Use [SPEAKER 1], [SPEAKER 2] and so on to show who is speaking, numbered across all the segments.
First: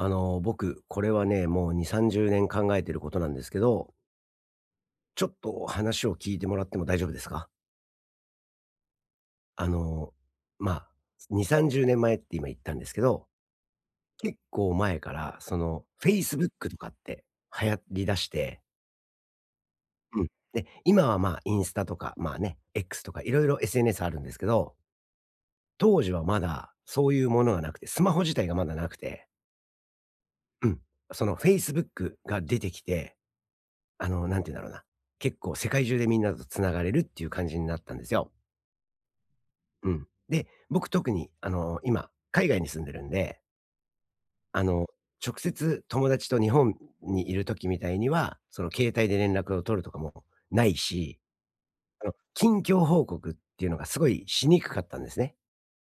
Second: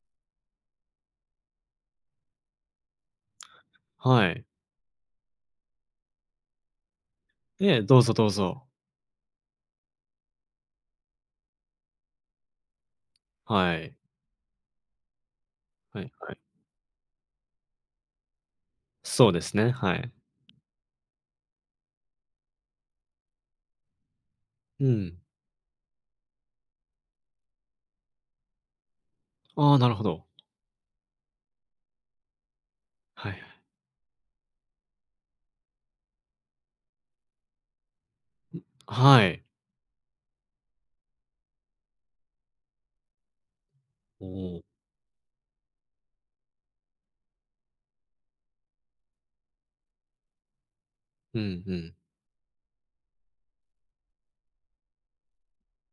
[SPEAKER 1] あの僕、これはね、もう2、30年考えてることなんですけど。
[SPEAKER 2] はい。
[SPEAKER 1] ちょっとお話を聞いてもらっても大丈夫ですか？
[SPEAKER 2] え、どうぞどうぞ。
[SPEAKER 1] あのま、2、30年って今言ったんですけど。
[SPEAKER 2] はい。
[SPEAKER 1] 結構前から、その
[SPEAKER 2] はいはい。
[SPEAKER 1] Facebook とかって流行り出して。
[SPEAKER 2] そうですね、はい。
[SPEAKER 1] うん。ね。今はま、インスタとか、ま、ね、X とか色々 SNS あるんですけど。
[SPEAKER 2] うん。
[SPEAKER 1] 当時はまだそういうものがなくて、スマホ自体がまだなくて。
[SPEAKER 2] あ、なるほど。
[SPEAKER 1] うん、その Facebook が出てきて、
[SPEAKER 2] はいはい。
[SPEAKER 1] あの何て言うんだろうな、結構世界中でみんなと繋がれるっていう感じになったんですよ。
[SPEAKER 2] ん、あ、はい。
[SPEAKER 1] うん。で、僕特にあの今海外に住んでるんで。
[SPEAKER 2] お
[SPEAKER 1] あ
[SPEAKER 2] お。
[SPEAKER 1] の、直接友達と日本にいる時みたいにはその携帯で連絡を取るとかもないし。
[SPEAKER 2] うんうん。
[SPEAKER 1] あの、近況報告っていうのがすごいしにくかったんですね。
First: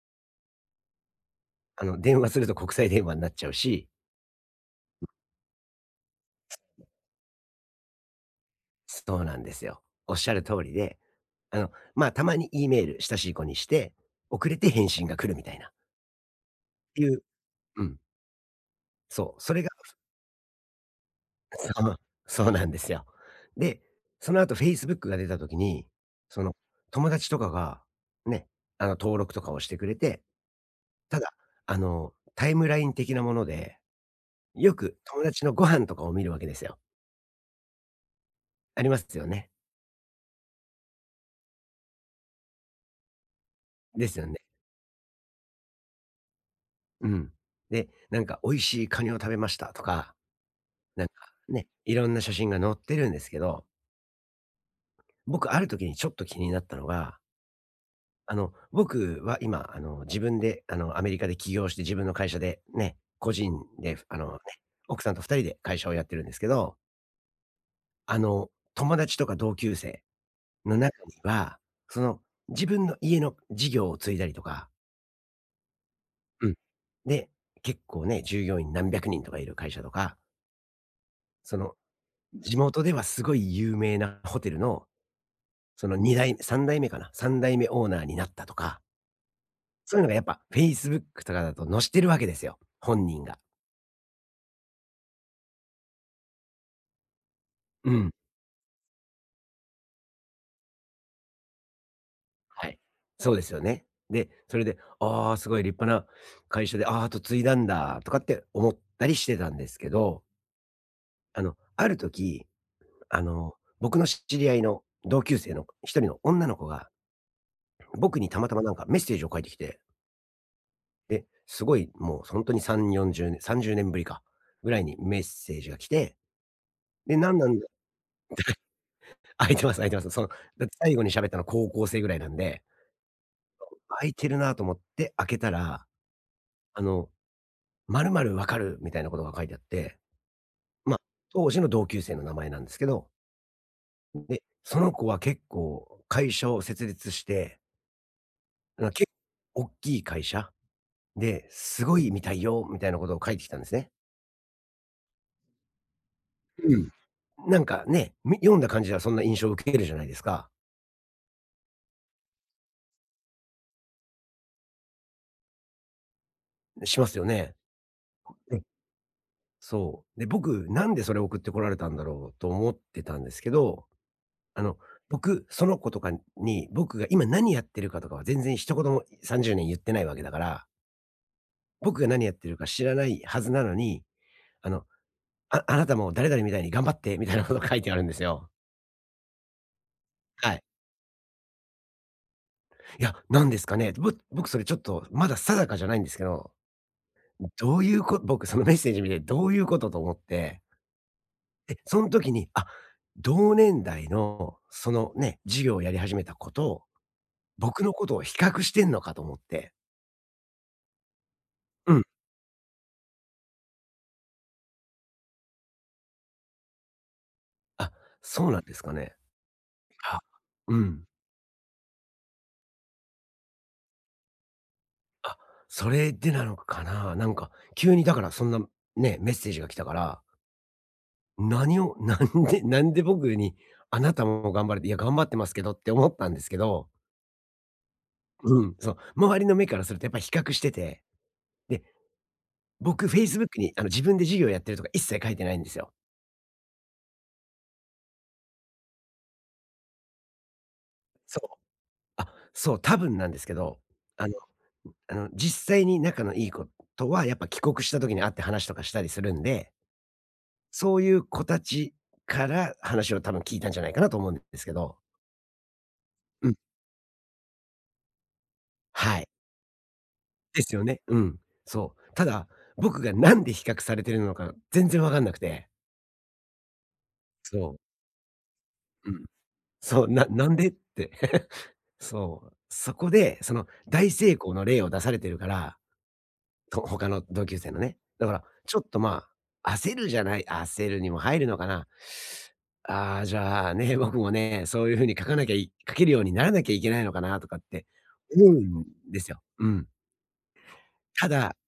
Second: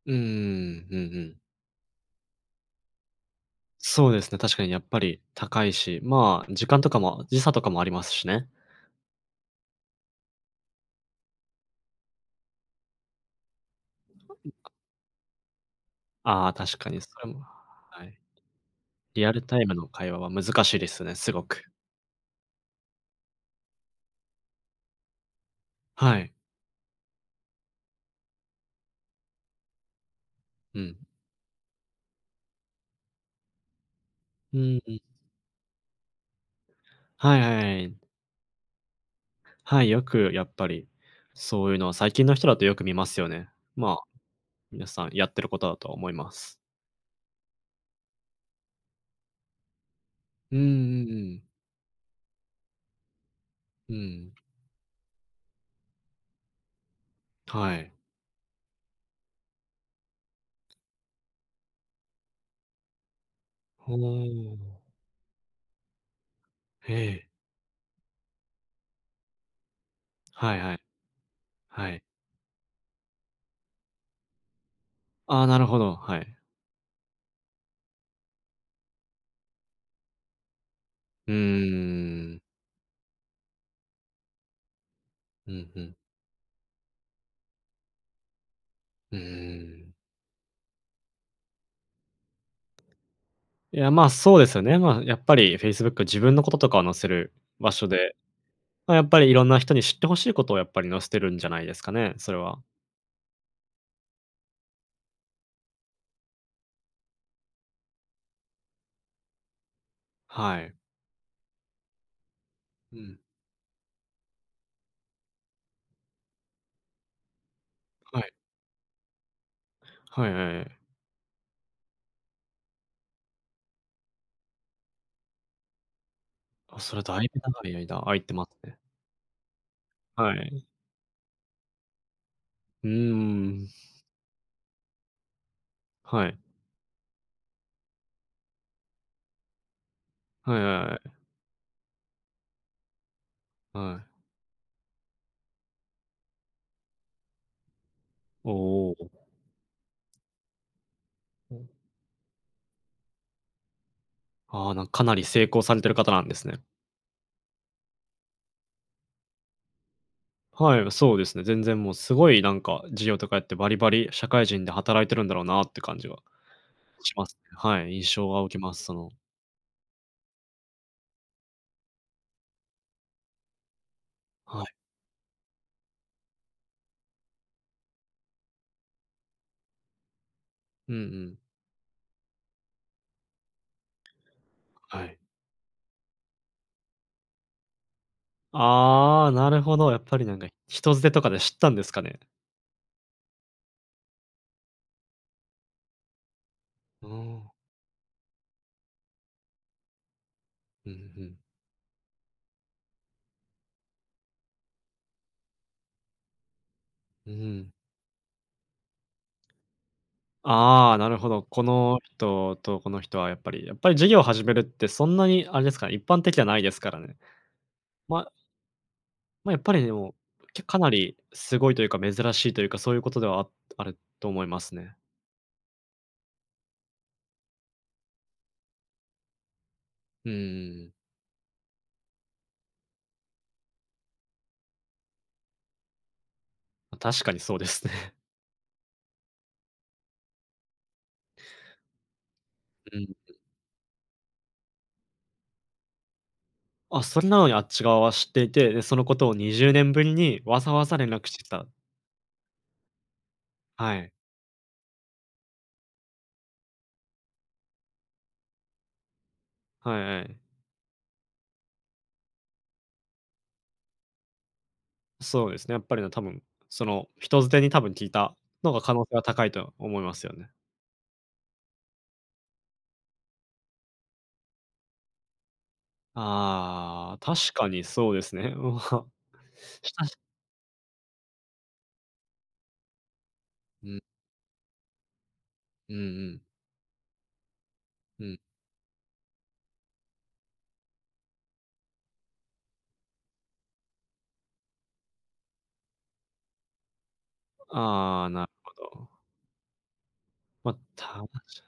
[SPEAKER 2] うんうんうん、うんうん。
[SPEAKER 1] あの、電話すると国際電話になっちゃうし。
[SPEAKER 2] そうですね、確かにやっぱ
[SPEAKER 1] うん。
[SPEAKER 2] り高いし、まあ、時間とかも時差とかもありますしね。
[SPEAKER 1] そうなんですよ。おっしゃる通りで、あの、ま、たまに E メール、親しい子にして、遅れて
[SPEAKER 2] [unintelligible]
[SPEAKER 1] 返信が来るみたいな。
[SPEAKER 2] ああ、確かに
[SPEAKER 1] て
[SPEAKER 2] そ
[SPEAKER 1] いう
[SPEAKER 2] れも
[SPEAKER 1] うん。
[SPEAKER 2] はい。リア
[SPEAKER 1] そう、
[SPEAKER 2] ル
[SPEAKER 1] そ
[SPEAKER 2] タ
[SPEAKER 1] れ
[SPEAKER 2] イ
[SPEAKER 1] が
[SPEAKER 2] ムの会話は難しいですね、すご
[SPEAKER 1] そ
[SPEAKER 2] く。
[SPEAKER 1] う、そうなんですよ。で、そのあと、Facebook が出た時に、
[SPEAKER 2] はい。
[SPEAKER 1] その、友達とかが、ね、あの、登録とかをしてくれて。
[SPEAKER 2] うん。
[SPEAKER 1] ただ、あの、タイムライン的なもので、
[SPEAKER 2] う
[SPEAKER 1] よ
[SPEAKER 2] ん、
[SPEAKER 1] く
[SPEAKER 2] う。
[SPEAKER 1] 友達のご飯とかを見るわけですよ。
[SPEAKER 2] はいはいはい。
[SPEAKER 1] ありますよね？
[SPEAKER 2] はい、よくやっぱり、そういうのは最近の人だとよく見ますよね。まあ、
[SPEAKER 1] ですよね。
[SPEAKER 2] 皆さんやってることだとは思います。
[SPEAKER 1] うん。で、なんか、「美味しいカニを食べました」とか、
[SPEAKER 2] うんう
[SPEAKER 1] なん
[SPEAKER 2] ん
[SPEAKER 1] か
[SPEAKER 2] うん。
[SPEAKER 1] ね、いろんな写真が載ってるんですけど。
[SPEAKER 2] うん。
[SPEAKER 1] 僕、ある時にちょっと気になったのが
[SPEAKER 2] はい。
[SPEAKER 1] あの、僕は今、あの、自分で、あの、アメリカで起業して自分の会社でね、個人
[SPEAKER 2] ほ
[SPEAKER 1] で、あの、ね、
[SPEAKER 2] お。
[SPEAKER 1] 奥さんと2人で会社をやってるんですけど
[SPEAKER 2] へえ。
[SPEAKER 1] あの、友達とか同級生
[SPEAKER 2] はいは
[SPEAKER 1] の
[SPEAKER 2] い。
[SPEAKER 1] 中には、
[SPEAKER 2] は
[SPEAKER 1] そ
[SPEAKER 2] い。
[SPEAKER 1] の、自分の家の事業を継いだりとか
[SPEAKER 2] ああ、なるほど、はい。
[SPEAKER 1] うん。で、結構ね、従業員何百人とかいる会社とか
[SPEAKER 2] う
[SPEAKER 1] その、
[SPEAKER 2] ーん。
[SPEAKER 1] 地元ではすごい有名なホテルの、
[SPEAKER 2] うん、ふ
[SPEAKER 1] そ
[SPEAKER 2] ん。
[SPEAKER 1] の2代目3代目かな？3代目オーナーになったとか
[SPEAKER 2] うん。
[SPEAKER 1] そういうのが、やっぱ Facebook とかだと載してるわけですよ、本人が。
[SPEAKER 2] いや、ま、そうですよね。まあ、やっぱり Facebook 自分のこととかを載せる場所
[SPEAKER 1] うん。
[SPEAKER 2] で、ま、やっぱりいろんな人に知って欲しいことをやっぱり載せてるんじゃないですかね、それは。
[SPEAKER 1] はい、そうですよね。で、それで「あ、すごい立派な会社で、あ、跡継いだんだ」とかって思ったりしてたんですけど
[SPEAKER 2] はい。
[SPEAKER 1] あの、ある時、
[SPEAKER 2] うん。
[SPEAKER 1] あの、僕の知り合いの同級生の一人の女の子が、
[SPEAKER 2] は
[SPEAKER 1] 僕に
[SPEAKER 2] い。
[SPEAKER 1] たまたま何かメッセージを書いてきて
[SPEAKER 2] はいはいはい。
[SPEAKER 1] え、すごいもうほんとに3、40ね30年ぶりか？ぐらいにメッセージが来て。
[SPEAKER 2] あ、それは
[SPEAKER 1] で、
[SPEAKER 2] だい
[SPEAKER 1] なん
[SPEAKER 2] ぶ
[SPEAKER 1] なんだ
[SPEAKER 2] 長い間空いてますね。
[SPEAKER 1] 空いてます空いてます。その、
[SPEAKER 2] はい。
[SPEAKER 1] だって最後にしゃべったのは高校生ぐらいなんで。
[SPEAKER 2] うー
[SPEAKER 1] そ
[SPEAKER 2] ん。
[SPEAKER 1] う。空いてるなと思って開けたら、
[SPEAKER 2] はい。
[SPEAKER 1] あの、まるまる分かる？みたいなことが書いてあって、
[SPEAKER 2] はいはいは
[SPEAKER 1] ま、
[SPEAKER 2] い。
[SPEAKER 1] 当時の同級生の名前なんですけど。
[SPEAKER 2] はい。
[SPEAKER 1] で、その子は結構会社を設立して
[SPEAKER 2] お
[SPEAKER 1] あ
[SPEAKER 2] お
[SPEAKER 1] の、
[SPEAKER 2] お、
[SPEAKER 1] け
[SPEAKER 2] お
[SPEAKER 1] っ
[SPEAKER 2] う。
[SPEAKER 1] おっきい会社で、
[SPEAKER 2] お。
[SPEAKER 1] すごいみたいよみたいなことを書いてきたんですね。
[SPEAKER 2] ああ、なん、かなり成功されてる方なんですね。
[SPEAKER 1] うん、なんかね、み読んだ感じはそんな印象を受けえるじゃないですか。
[SPEAKER 2] はい、あ、そうですね、全然もう、すごい、なんか、事業とかやってバリバリ社会人で働いてるんだろうなって感じは
[SPEAKER 1] ね、しま
[SPEAKER 2] し
[SPEAKER 1] すよ
[SPEAKER 2] ます、
[SPEAKER 1] ね。
[SPEAKER 2] はい、印象は受
[SPEAKER 1] う
[SPEAKER 2] け
[SPEAKER 1] ん。
[SPEAKER 2] ます、その
[SPEAKER 1] そう。で、僕、なんでそれ送ってこられたんだろうと思ってたんですけど、
[SPEAKER 2] は
[SPEAKER 1] あ
[SPEAKER 2] い。
[SPEAKER 1] の、僕、その子とかに、僕が今何やってるかとかは全然一言も、30年ゆってないわけだから
[SPEAKER 2] うんうん。
[SPEAKER 1] 僕が何やってるか知らないはずなのに、あの、
[SPEAKER 2] はい。
[SPEAKER 1] 「ああなたも誰々みたいに頑張って」みたいなこと書いてあるんですよ。
[SPEAKER 2] ああ、なるほど。やっぱり、なんか、
[SPEAKER 1] はい。
[SPEAKER 2] 人づてとかで知ったんですかね。
[SPEAKER 1] いや、なんですかね、ぼ僕それ、ちょっと、まだ定かじゃないんですけど、
[SPEAKER 2] うーん。
[SPEAKER 1] どういうこ僕そのメッセージを見て、どういうこと？と思って。
[SPEAKER 2] う、ふ、ふん。
[SPEAKER 1] え、そん時に、あ、同年代の、その、ね、事業やり始めた子と、
[SPEAKER 2] うーん。
[SPEAKER 1] 僕のことを比較してんのかと思って。
[SPEAKER 2] ああ、なるほど。こ
[SPEAKER 1] う
[SPEAKER 2] の
[SPEAKER 1] ん。
[SPEAKER 2] 人と、この人はやっぱりやっぱり事業を始めるってそんなにあれですか、一般的じゃないですからね。
[SPEAKER 1] あ、
[SPEAKER 2] ま
[SPEAKER 1] そうなんですかね。
[SPEAKER 2] ま、やっぱりでも、
[SPEAKER 1] あ、
[SPEAKER 2] け
[SPEAKER 1] う
[SPEAKER 2] かな
[SPEAKER 1] ん。
[SPEAKER 2] りすごいというか、珍しいというか、そういうことでは、ああると思いますね。
[SPEAKER 1] あ、それでなのかな。なんか急にだからそんな、ね、メッセージが来たから。
[SPEAKER 2] うーん。
[SPEAKER 1] 何を、なんでなんで僕に、あなたも頑張れて、いや、頑張ってますけどって思ったんですけど。
[SPEAKER 2] ま、確かにそうですね。
[SPEAKER 1] うん。そう。周りの目からするとやっぱり比較してて、で、
[SPEAKER 2] うん
[SPEAKER 1] 僕
[SPEAKER 2] うん。
[SPEAKER 1] Facebook にあの自分で事業やってるとか一切書いてないんですよ。
[SPEAKER 2] あ、それなのにあっち側は知っていて、で、そのことを20年ぶりにわざわざ連絡し
[SPEAKER 1] そ
[SPEAKER 2] てき
[SPEAKER 1] う。
[SPEAKER 2] た。
[SPEAKER 1] あ、そう、多分なんですけど、
[SPEAKER 2] はい。
[SPEAKER 1] あのあの実際に仲のいい子とはやっぱ帰国した時に会って話とかしたりするんで。
[SPEAKER 2] はいはい。
[SPEAKER 1] そういう子たちから話を多分聞いたんじゃないかなと思うんですけど。
[SPEAKER 2] そうですね。やっぱりね、多分、
[SPEAKER 1] うん。
[SPEAKER 2] その人づてに多分聞いたのが可能性
[SPEAKER 1] は
[SPEAKER 2] が
[SPEAKER 1] い。
[SPEAKER 2] 高いと思いますよね。
[SPEAKER 1] ですよね。うん。そう。ただ、僕が何で比較されてるのか全然分かんなくて。
[SPEAKER 2] ああ、確か
[SPEAKER 1] そう。
[SPEAKER 2] にそうですね。うは、
[SPEAKER 1] うん。そう、
[SPEAKER 2] 親し
[SPEAKER 1] ななんでって。そう。そこで、その
[SPEAKER 2] うん。
[SPEAKER 1] 大成功の例を出されてるから、
[SPEAKER 2] うんうん。
[SPEAKER 1] と他の同級生のね。だ
[SPEAKER 2] う
[SPEAKER 1] か
[SPEAKER 2] ん。
[SPEAKER 1] ら、ちょっと、まあ、焦るじゃない焦るにも入るのかな。あ、じゃあ、ね、僕もね、そういう風に書かなきゃい書けるようにならなきゃいけないのかなとかって
[SPEAKER 2] ああ、
[SPEAKER 1] 思
[SPEAKER 2] なる
[SPEAKER 1] う
[SPEAKER 2] ほ
[SPEAKER 1] ん
[SPEAKER 2] ど。
[SPEAKER 1] ですよ。うん。
[SPEAKER 2] ま、多分
[SPEAKER 1] ただ、
[SPEAKER 2] ち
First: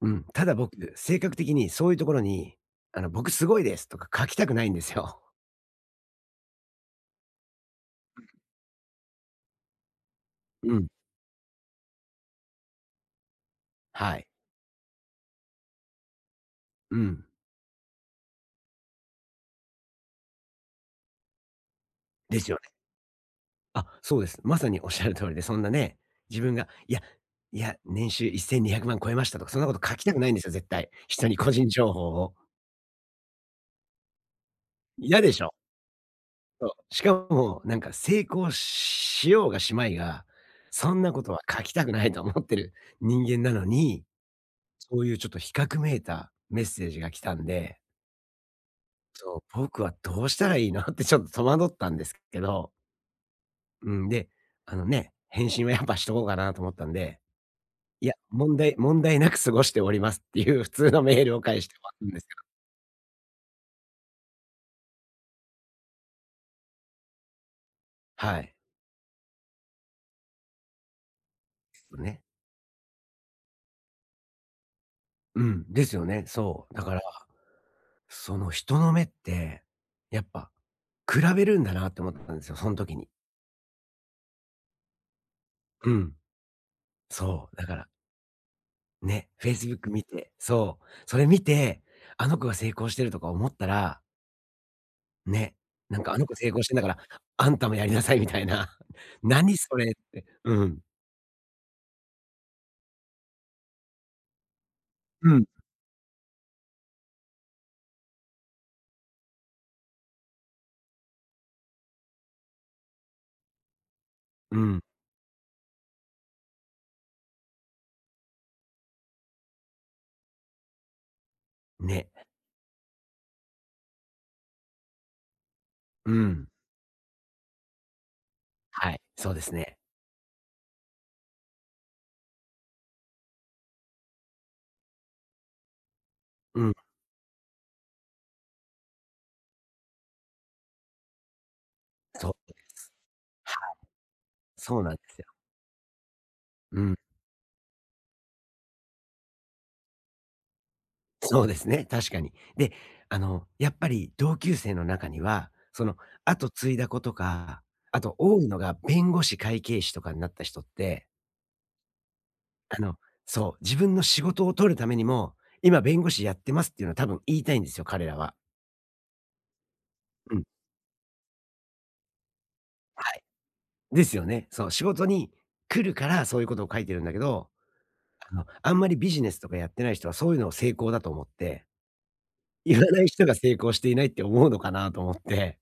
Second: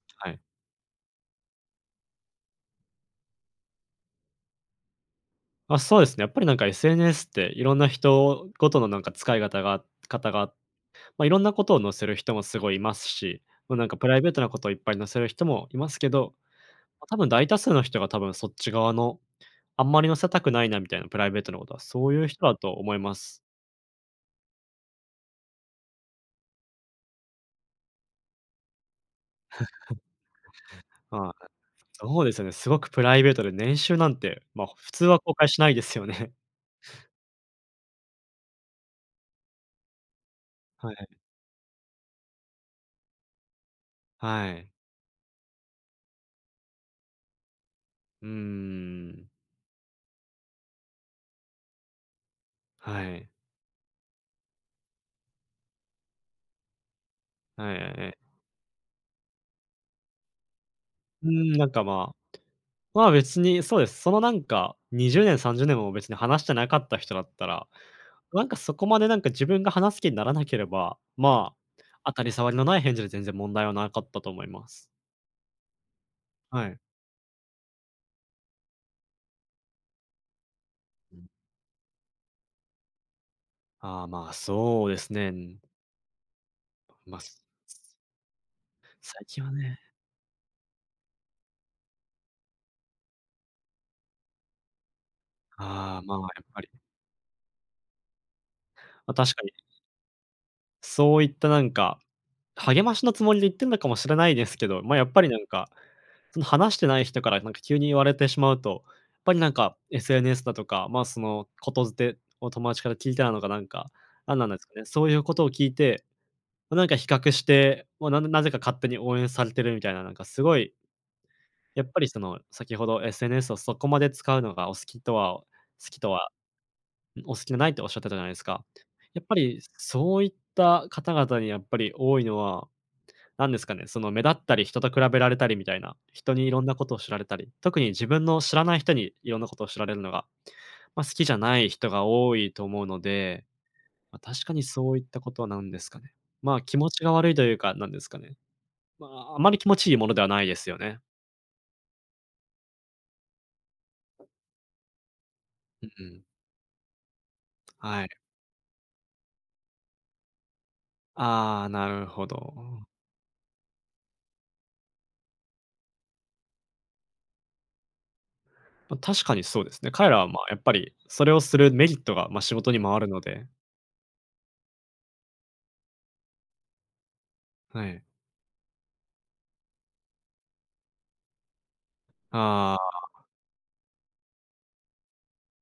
[SPEAKER 1] うん。
[SPEAKER 2] はい。
[SPEAKER 1] ただ僕、性格的にそういうところに、あの「僕すごいです」とか書きたくないんですよ。
[SPEAKER 2] ま、そうですね、やっぱり、なんか、SNS っていろんな人ごとの、なんか、使い方があかたが
[SPEAKER 1] うん。
[SPEAKER 2] ま、いろんなことを載せる人もすごいいますし、もう、なんか、プ
[SPEAKER 1] は
[SPEAKER 2] ライ
[SPEAKER 1] い。
[SPEAKER 2] ベートなこといっぱい載せる人もいますけど、
[SPEAKER 1] う
[SPEAKER 2] ま、多
[SPEAKER 1] ん。
[SPEAKER 2] 分大多数の人が多分そっち側の、あんまり載せたくないなみたいな、プライベートなことは、そういう
[SPEAKER 1] で
[SPEAKER 2] 人
[SPEAKER 1] す
[SPEAKER 2] だ
[SPEAKER 1] よね。
[SPEAKER 2] と思います。
[SPEAKER 1] あ、そうです。まさにおっしゃる通りで、そんなね、自分が、いやいや、年収1200万超えましたとか、そんなこと書 きたくないんですよ、絶対。人
[SPEAKER 2] ま
[SPEAKER 1] に、
[SPEAKER 2] あ、
[SPEAKER 1] 個人情報
[SPEAKER 2] そうで
[SPEAKER 1] を。
[SPEAKER 2] すよね。すごくプライベートで年収なんて、ま、ほ普通は
[SPEAKER 1] 嫌で
[SPEAKER 2] 公
[SPEAKER 1] し
[SPEAKER 2] 開
[SPEAKER 1] ょ？
[SPEAKER 2] しないですよね。
[SPEAKER 1] そう、しかも、なんか、成功しようがしまいが、
[SPEAKER 2] は
[SPEAKER 1] そん
[SPEAKER 2] い。
[SPEAKER 1] なことは書きたくないと思ってる人間なのに、
[SPEAKER 2] はい。
[SPEAKER 1] そういうちょっと比較めいたメッセージが来たんで
[SPEAKER 2] うーん。
[SPEAKER 1] そう、「僕は、どうしたらいいの？」ってちょっ、戸惑ったんですけど
[SPEAKER 2] はい。
[SPEAKER 1] うん、で、あのね、返信はやっぱしとこうかなと思ったんで。
[SPEAKER 2] はい、あ、
[SPEAKER 1] いや、
[SPEAKER 2] え。
[SPEAKER 1] 問題問題なく過ごしておりますっていう普通のメー
[SPEAKER 2] う
[SPEAKER 1] ルを
[SPEAKER 2] ーん、
[SPEAKER 1] 返し
[SPEAKER 2] なん
[SPEAKER 1] て終
[SPEAKER 2] か、
[SPEAKER 1] わるん
[SPEAKER 2] ま、
[SPEAKER 1] ですけど。
[SPEAKER 2] まあ、別にそうです、その、なんか、20年、30年も別に話してなかった人だったら、
[SPEAKER 1] は
[SPEAKER 2] なん
[SPEAKER 1] い。
[SPEAKER 2] か、そこまで、なんか、自分が話す気にならなければ、まあ、
[SPEAKER 1] も、
[SPEAKER 2] 当
[SPEAKER 1] ね。
[SPEAKER 2] たり障りのない返事で全然問題はなかったと思います。
[SPEAKER 1] うん、ですよね。
[SPEAKER 2] は
[SPEAKER 1] そう。
[SPEAKER 2] い。
[SPEAKER 1] だから、その、人の目ってやっぱ比べるんだなって思ったんですよ。その時に。
[SPEAKER 2] ああ、まあ、そうですね。うん。
[SPEAKER 1] うん、
[SPEAKER 2] まあ、す
[SPEAKER 1] そう。だから
[SPEAKER 2] 最
[SPEAKER 1] ね、
[SPEAKER 2] 近はね。
[SPEAKER 1] Facebook 見てそう。それ見て、あの子が成功してるとか思ったらね。
[SPEAKER 2] あ
[SPEAKER 1] 「な
[SPEAKER 2] あ。
[SPEAKER 1] んか
[SPEAKER 2] まあ。
[SPEAKER 1] あの子
[SPEAKER 2] やっ
[SPEAKER 1] 成
[SPEAKER 2] ぱ
[SPEAKER 1] 功
[SPEAKER 2] り。
[SPEAKER 1] してんだから、あんたもやりなさい」みたいな。
[SPEAKER 2] ま、確かに。
[SPEAKER 1] 何それって。うん。
[SPEAKER 2] そういった、なんか、励ましのつもりで言ってんのかもしれないですけど。ま、やっぱり
[SPEAKER 1] う
[SPEAKER 2] な
[SPEAKER 1] ん。
[SPEAKER 2] んか、その、話してない人からなんか急に言われてしまうと、やっぱりなんか、SNS だとか、ま、その言伝を友達から聞いたのかなんかなんなん
[SPEAKER 1] う
[SPEAKER 2] ですか
[SPEAKER 1] ん。
[SPEAKER 2] ね、そういうことを聞いて、ま、なんか比較して、ま、なんなぜか勝手に応援されてるみたいな、なんかすごいやっぱり
[SPEAKER 1] ね。
[SPEAKER 2] その、先ほど、SNS をそこまで使うのがお好きとは好きと
[SPEAKER 1] う
[SPEAKER 2] は
[SPEAKER 1] ん。
[SPEAKER 2] お好きじゃないって仰ってたじゃないですか。
[SPEAKER 1] はい、
[SPEAKER 2] やっ
[SPEAKER 1] そう
[SPEAKER 2] ぱ
[SPEAKER 1] です
[SPEAKER 2] り、
[SPEAKER 1] ね。
[SPEAKER 2] そういった方々にやっぱり多いのは、何ですかね、その、目立ったり、人と比べられたりみたいな、人にいろ
[SPEAKER 1] う
[SPEAKER 2] んな
[SPEAKER 1] ん。
[SPEAKER 2] ことを知られたり特に自分の知らない人に色んなことを知られるのが、ま、好きじゃない人が
[SPEAKER 1] そう
[SPEAKER 2] 多
[SPEAKER 1] なん
[SPEAKER 2] い
[SPEAKER 1] で
[SPEAKER 2] と思うので。
[SPEAKER 1] す、はい。
[SPEAKER 2] ま、確かに、
[SPEAKER 1] そうな
[SPEAKER 2] そ
[SPEAKER 1] ん
[SPEAKER 2] う
[SPEAKER 1] で
[SPEAKER 2] いっ
[SPEAKER 1] す
[SPEAKER 2] た
[SPEAKER 1] よ。
[SPEAKER 2] ことは、なんですかね。ま、気
[SPEAKER 1] う
[SPEAKER 2] 持
[SPEAKER 1] ん。
[SPEAKER 2] ちが悪いというか、なんですかね。ま、あまり気持ちいいものではないですよね。
[SPEAKER 1] そうですね、確かに。で、あの、やっぱり同級生の中には、
[SPEAKER 2] う
[SPEAKER 1] そ
[SPEAKER 2] ん
[SPEAKER 1] の、
[SPEAKER 2] うん。
[SPEAKER 1] 跡継いだ子とかあ
[SPEAKER 2] はい。
[SPEAKER 1] と多いのが弁護士、会計士とかになった人って
[SPEAKER 2] ああ、なるほ
[SPEAKER 1] あ
[SPEAKER 2] ど。
[SPEAKER 1] の、そう。自分の仕事を取るためにも「今、弁護士やってます」っていうのは、多分言いたいんですよ。彼らは。
[SPEAKER 2] ま、確かにそうですね。彼らは、ま
[SPEAKER 1] う
[SPEAKER 2] あ、
[SPEAKER 1] ん。
[SPEAKER 2] やっぱり、それをするメリットが、ま、仕事にもある
[SPEAKER 1] は
[SPEAKER 2] の
[SPEAKER 1] い。
[SPEAKER 2] で。
[SPEAKER 1] ですよね。そう。仕事に来るから、そういうことを書いてるんだけど。
[SPEAKER 2] はい。
[SPEAKER 1] あの、あんまりビジネスとかやってない人は、そういうのを成功だと思って、
[SPEAKER 2] あ
[SPEAKER 1] 言わな
[SPEAKER 2] あ。
[SPEAKER 1] い人が成功していないって思うのかな、と思って。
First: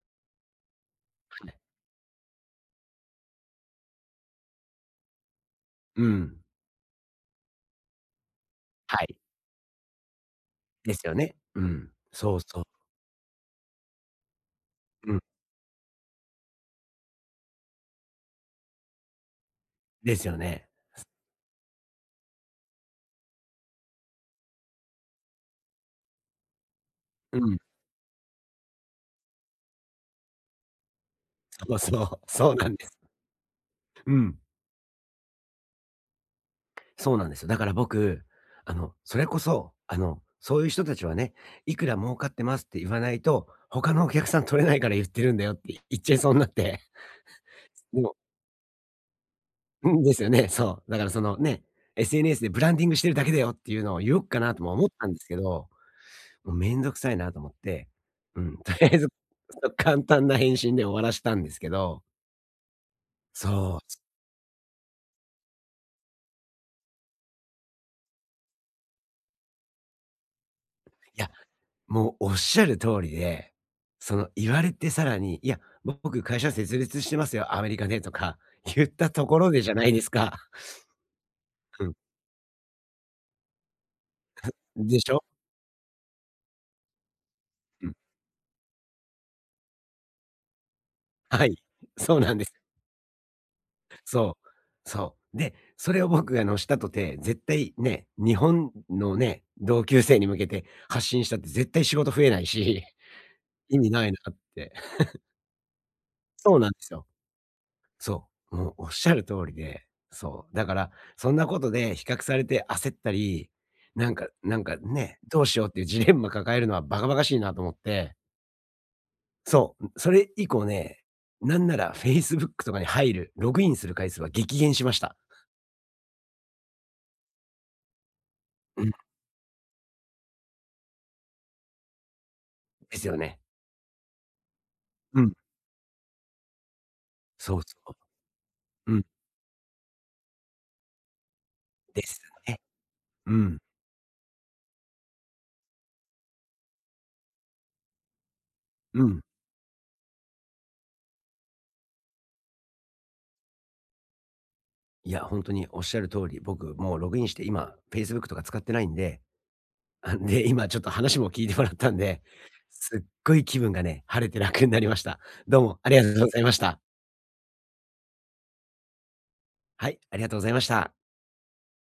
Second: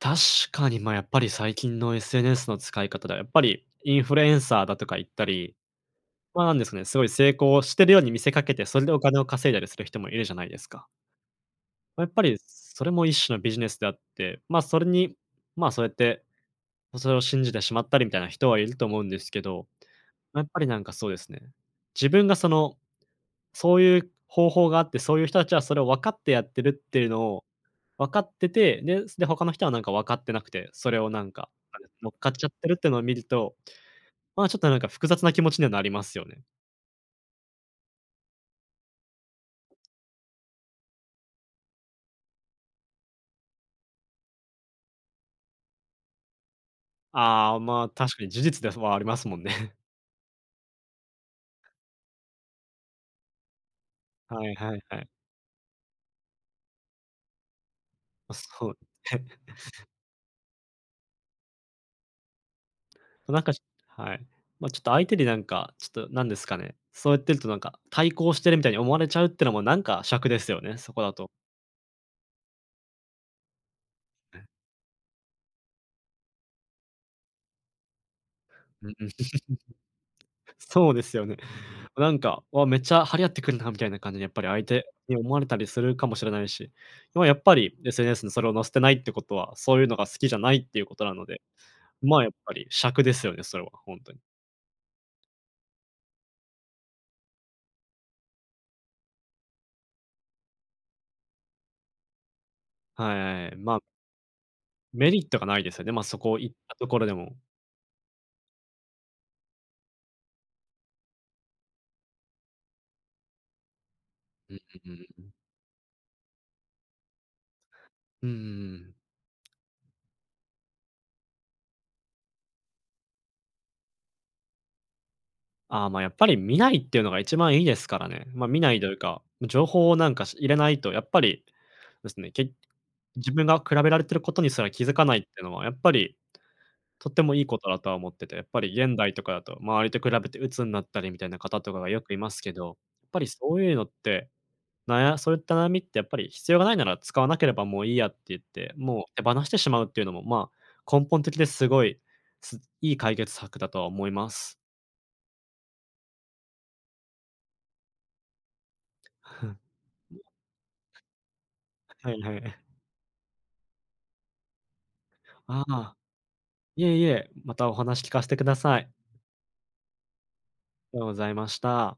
[SPEAKER 2] 確かに、ま、やっぱり
[SPEAKER 1] はい。
[SPEAKER 2] 最近の SNS の使い方では、やっぱりインフルエンサーだとか言ったり、
[SPEAKER 1] うん。
[SPEAKER 2] ま、なんですかね、すごい成功してるように見せかけて、それでお
[SPEAKER 1] はい。
[SPEAKER 2] 金を稼いだりする人もいるじゃないですか。
[SPEAKER 1] ですよね。うん。
[SPEAKER 2] ま、やっぱ
[SPEAKER 1] そ
[SPEAKER 2] り
[SPEAKER 1] うそう。
[SPEAKER 2] それも一種のビジネスであって、まあ、それ
[SPEAKER 1] う
[SPEAKER 2] に、
[SPEAKER 1] ん。
[SPEAKER 2] まあ、そうやって、それを信じてしまったりみたいな人はいると思うんですけど、
[SPEAKER 1] ですよ
[SPEAKER 2] ま、やっぱり
[SPEAKER 1] ね。
[SPEAKER 2] なんかそうですね。自分がその、そういう方法があって、そういう人たちはそれを分かってやってるっていうの
[SPEAKER 1] う
[SPEAKER 2] を
[SPEAKER 1] ん。
[SPEAKER 2] 分かってて、で、で他の人はなんか分かってなくて、それをなんか、
[SPEAKER 1] そう
[SPEAKER 2] 何ですか。
[SPEAKER 1] そ
[SPEAKER 2] 乗っ
[SPEAKER 1] う。
[SPEAKER 2] かっちゃっ
[SPEAKER 1] そう
[SPEAKER 2] て
[SPEAKER 1] な
[SPEAKER 2] る
[SPEAKER 1] ん
[SPEAKER 2] っ
[SPEAKER 1] で
[SPEAKER 2] てい
[SPEAKER 1] す。
[SPEAKER 2] うのを見ると、
[SPEAKER 1] うん。
[SPEAKER 2] ま、ちょっとなんか複雑な気持ちにはなりますよね。
[SPEAKER 1] そうなんですよ。だから僕、あのそれこそ、あの、そういう人たちはね。いくら儲かってますって言わないと、他のお客さん取れないから言ってるんだよって言っちゃいそうになって。
[SPEAKER 2] ああ、まあ、
[SPEAKER 1] そう。
[SPEAKER 2] 確かに事実では、ふ、はありますもんね。
[SPEAKER 1] うん。ですよね。そう、だからその、ね、SNS でブランディングしてるだけだよっていうのを言おうか
[SPEAKER 2] はい
[SPEAKER 1] なとも
[SPEAKER 2] はい
[SPEAKER 1] 思っ
[SPEAKER 2] はい。
[SPEAKER 1] たんですけど、もう面倒くさいなと思って、
[SPEAKER 2] あ、
[SPEAKER 1] うん。
[SPEAKER 2] そ
[SPEAKER 1] と
[SPEAKER 2] う
[SPEAKER 1] り
[SPEAKER 2] で
[SPEAKER 1] あえず、
[SPEAKER 2] すね。
[SPEAKER 1] そ、簡単な返信で終わらしたんですけど。
[SPEAKER 2] なん
[SPEAKER 1] そ
[SPEAKER 2] かし
[SPEAKER 1] う。
[SPEAKER 2] はい。まちょっと相手になんか、ちょっとなんですかね、そうやってるとなんか、対抗してるみたいに思われちゃうっていうのもなんか、癪ですよね、そこだ
[SPEAKER 1] い
[SPEAKER 2] と。
[SPEAKER 1] や、もうおっしゃる通りで、その
[SPEAKER 2] [unintelligible]
[SPEAKER 1] 言われてさらに、いや、ぼ僕会社設立してますよ、アメリカでとかゆったところでじゃないです か。
[SPEAKER 2] そうですよね。
[SPEAKER 1] うん。
[SPEAKER 2] なんか、わ、めっちゃ張り合ってくるなみたいな感じで、やっぱり
[SPEAKER 1] ふ、
[SPEAKER 2] 相手
[SPEAKER 1] でし
[SPEAKER 2] に
[SPEAKER 1] ょ。
[SPEAKER 2] 思われたりするかもしれないし、ま、やっぱり
[SPEAKER 1] うん。
[SPEAKER 2] SNS にそれを載せてないってことは、そういうのが好きじゃないっていうことなので、
[SPEAKER 1] はい、そう
[SPEAKER 2] ま、やっ
[SPEAKER 1] なんです。
[SPEAKER 2] ぱり癪ですよね、それは、本当に。
[SPEAKER 1] そう、そう。で、それを僕がのしたとて、絶対ね、日本のね、同級生に向けて発信したって絶対仕事増えないし、
[SPEAKER 2] はい、
[SPEAKER 1] 意
[SPEAKER 2] ま
[SPEAKER 1] 味ないなって。
[SPEAKER 2] メ リットがないですよね。ま、そこをいっ
[SPEAKER 1] そうなん
[SPEAKER 2] た
[SPEAKER 1] で
[SPEAKER 2] と
[SPEAKER 1] す
[SPEAKER 2] ころ
[SPEAKER 1] よ。
[SPEAKER 2] でも。
[SPEAKER 1] そう、もうおっしゃる通りで、そう、だから、そんなことで比較されて焦ったり、なんか、
[SPEAKER 2] う
[SPEAKER 1] な
[SPEAKER 2] ん
[SPEAKER 1] んか
[SPEAKER 2] うん-うん
[SPEAKER 1] ね、
[SPEAKER 2] うんうん。
[SPEAKER 1] どうしようっていうジレンマ抱えるのはバカバカしいなと思って。
[SPEAKER 2] うんうんうんうん。
[SPEAKER 1] そう、それ以降ね、なんならフェイスブックとかに入る、ログインする回数は激減しました。
[SPEAKER 2] ああ、ま、やっぱり見ないっていうのが一番いいですからね。ま、見ないと
[SPEAKER 1] う
[SPEAKER 2] い
[SPEAKER 1] ん。
[SPEAKER 2] うか、情報をなんか入れないとやっぱり、ですね。け
[SPEAKER 1] ですよ
[SPEAKER 2] 自
[SPEAKER 1] ね。
[SPEAKER 2] 分が比べられてることにすら気づかない
[SPEAKER 1] う
[SPEAKER 2] って
[SPEAKER 1] ん。
[SPEAKER 2] いうのはやっぱり、とってもいいこ
[SPEAKER 1] そう
[SPEAKER 2] とだとは
[SPEAKER 1] そ
[SPEAKER 2] 思ってて、やっぱり
[SPEAKER 1] う。
[SPEAKER 2] 現
[SPEAKER 1] うん。
[SPEAKER 2] 代とかだと、周りと比べて鬱になったりみたいな方とかがよ
[SPEAKER 1] で
[SPEAKER 2] くい
[SPEAKER 1] す
[SPEAKER 2] ますけ
[SPEAKER 1] よね。
[SPEAKER 2] ど、やっぱり
[SPEAKER 1] う
[SPEAKER 2] そ
[SPEAKER 1] ん。
[SPEAKER 2] ういうのって、なやそういった悩みってやっぱり、必要がないなら使わなければもういいやって言って、
[SPEAKER 1] う
[SPEAKER 2] もう手
[SPEAKER 1] ん。
[SPEAKER 2] 放してしまうっていうのも、まあ根本的ですごい、す、いい解決策だとは思います。
[SPEAKER 1] いや、本当におっしゃる通り、僕もうログインして今フェイスブックとか使ってないんで、あ、んで、今ちょっと話も聞いてもらったん
[SPEAKER 2] はい
[SPEAKER 1] で
[SPEAKER 2] はい。
[SPEAKER 1] すっごい気分がね、晴れて楽になりました。どう
[SPEAKER 2] あ
[SPEAKER 1] もあ
[SPEAKER 2] あ、
[SPEAKER 1] りがとうございました。
[SPEAKER 2] いえいえ、またお話聞かしてください。
[SPEAKER 1] はい、ありがとうございました。
[SPEAKER 2] ありがとうざいました。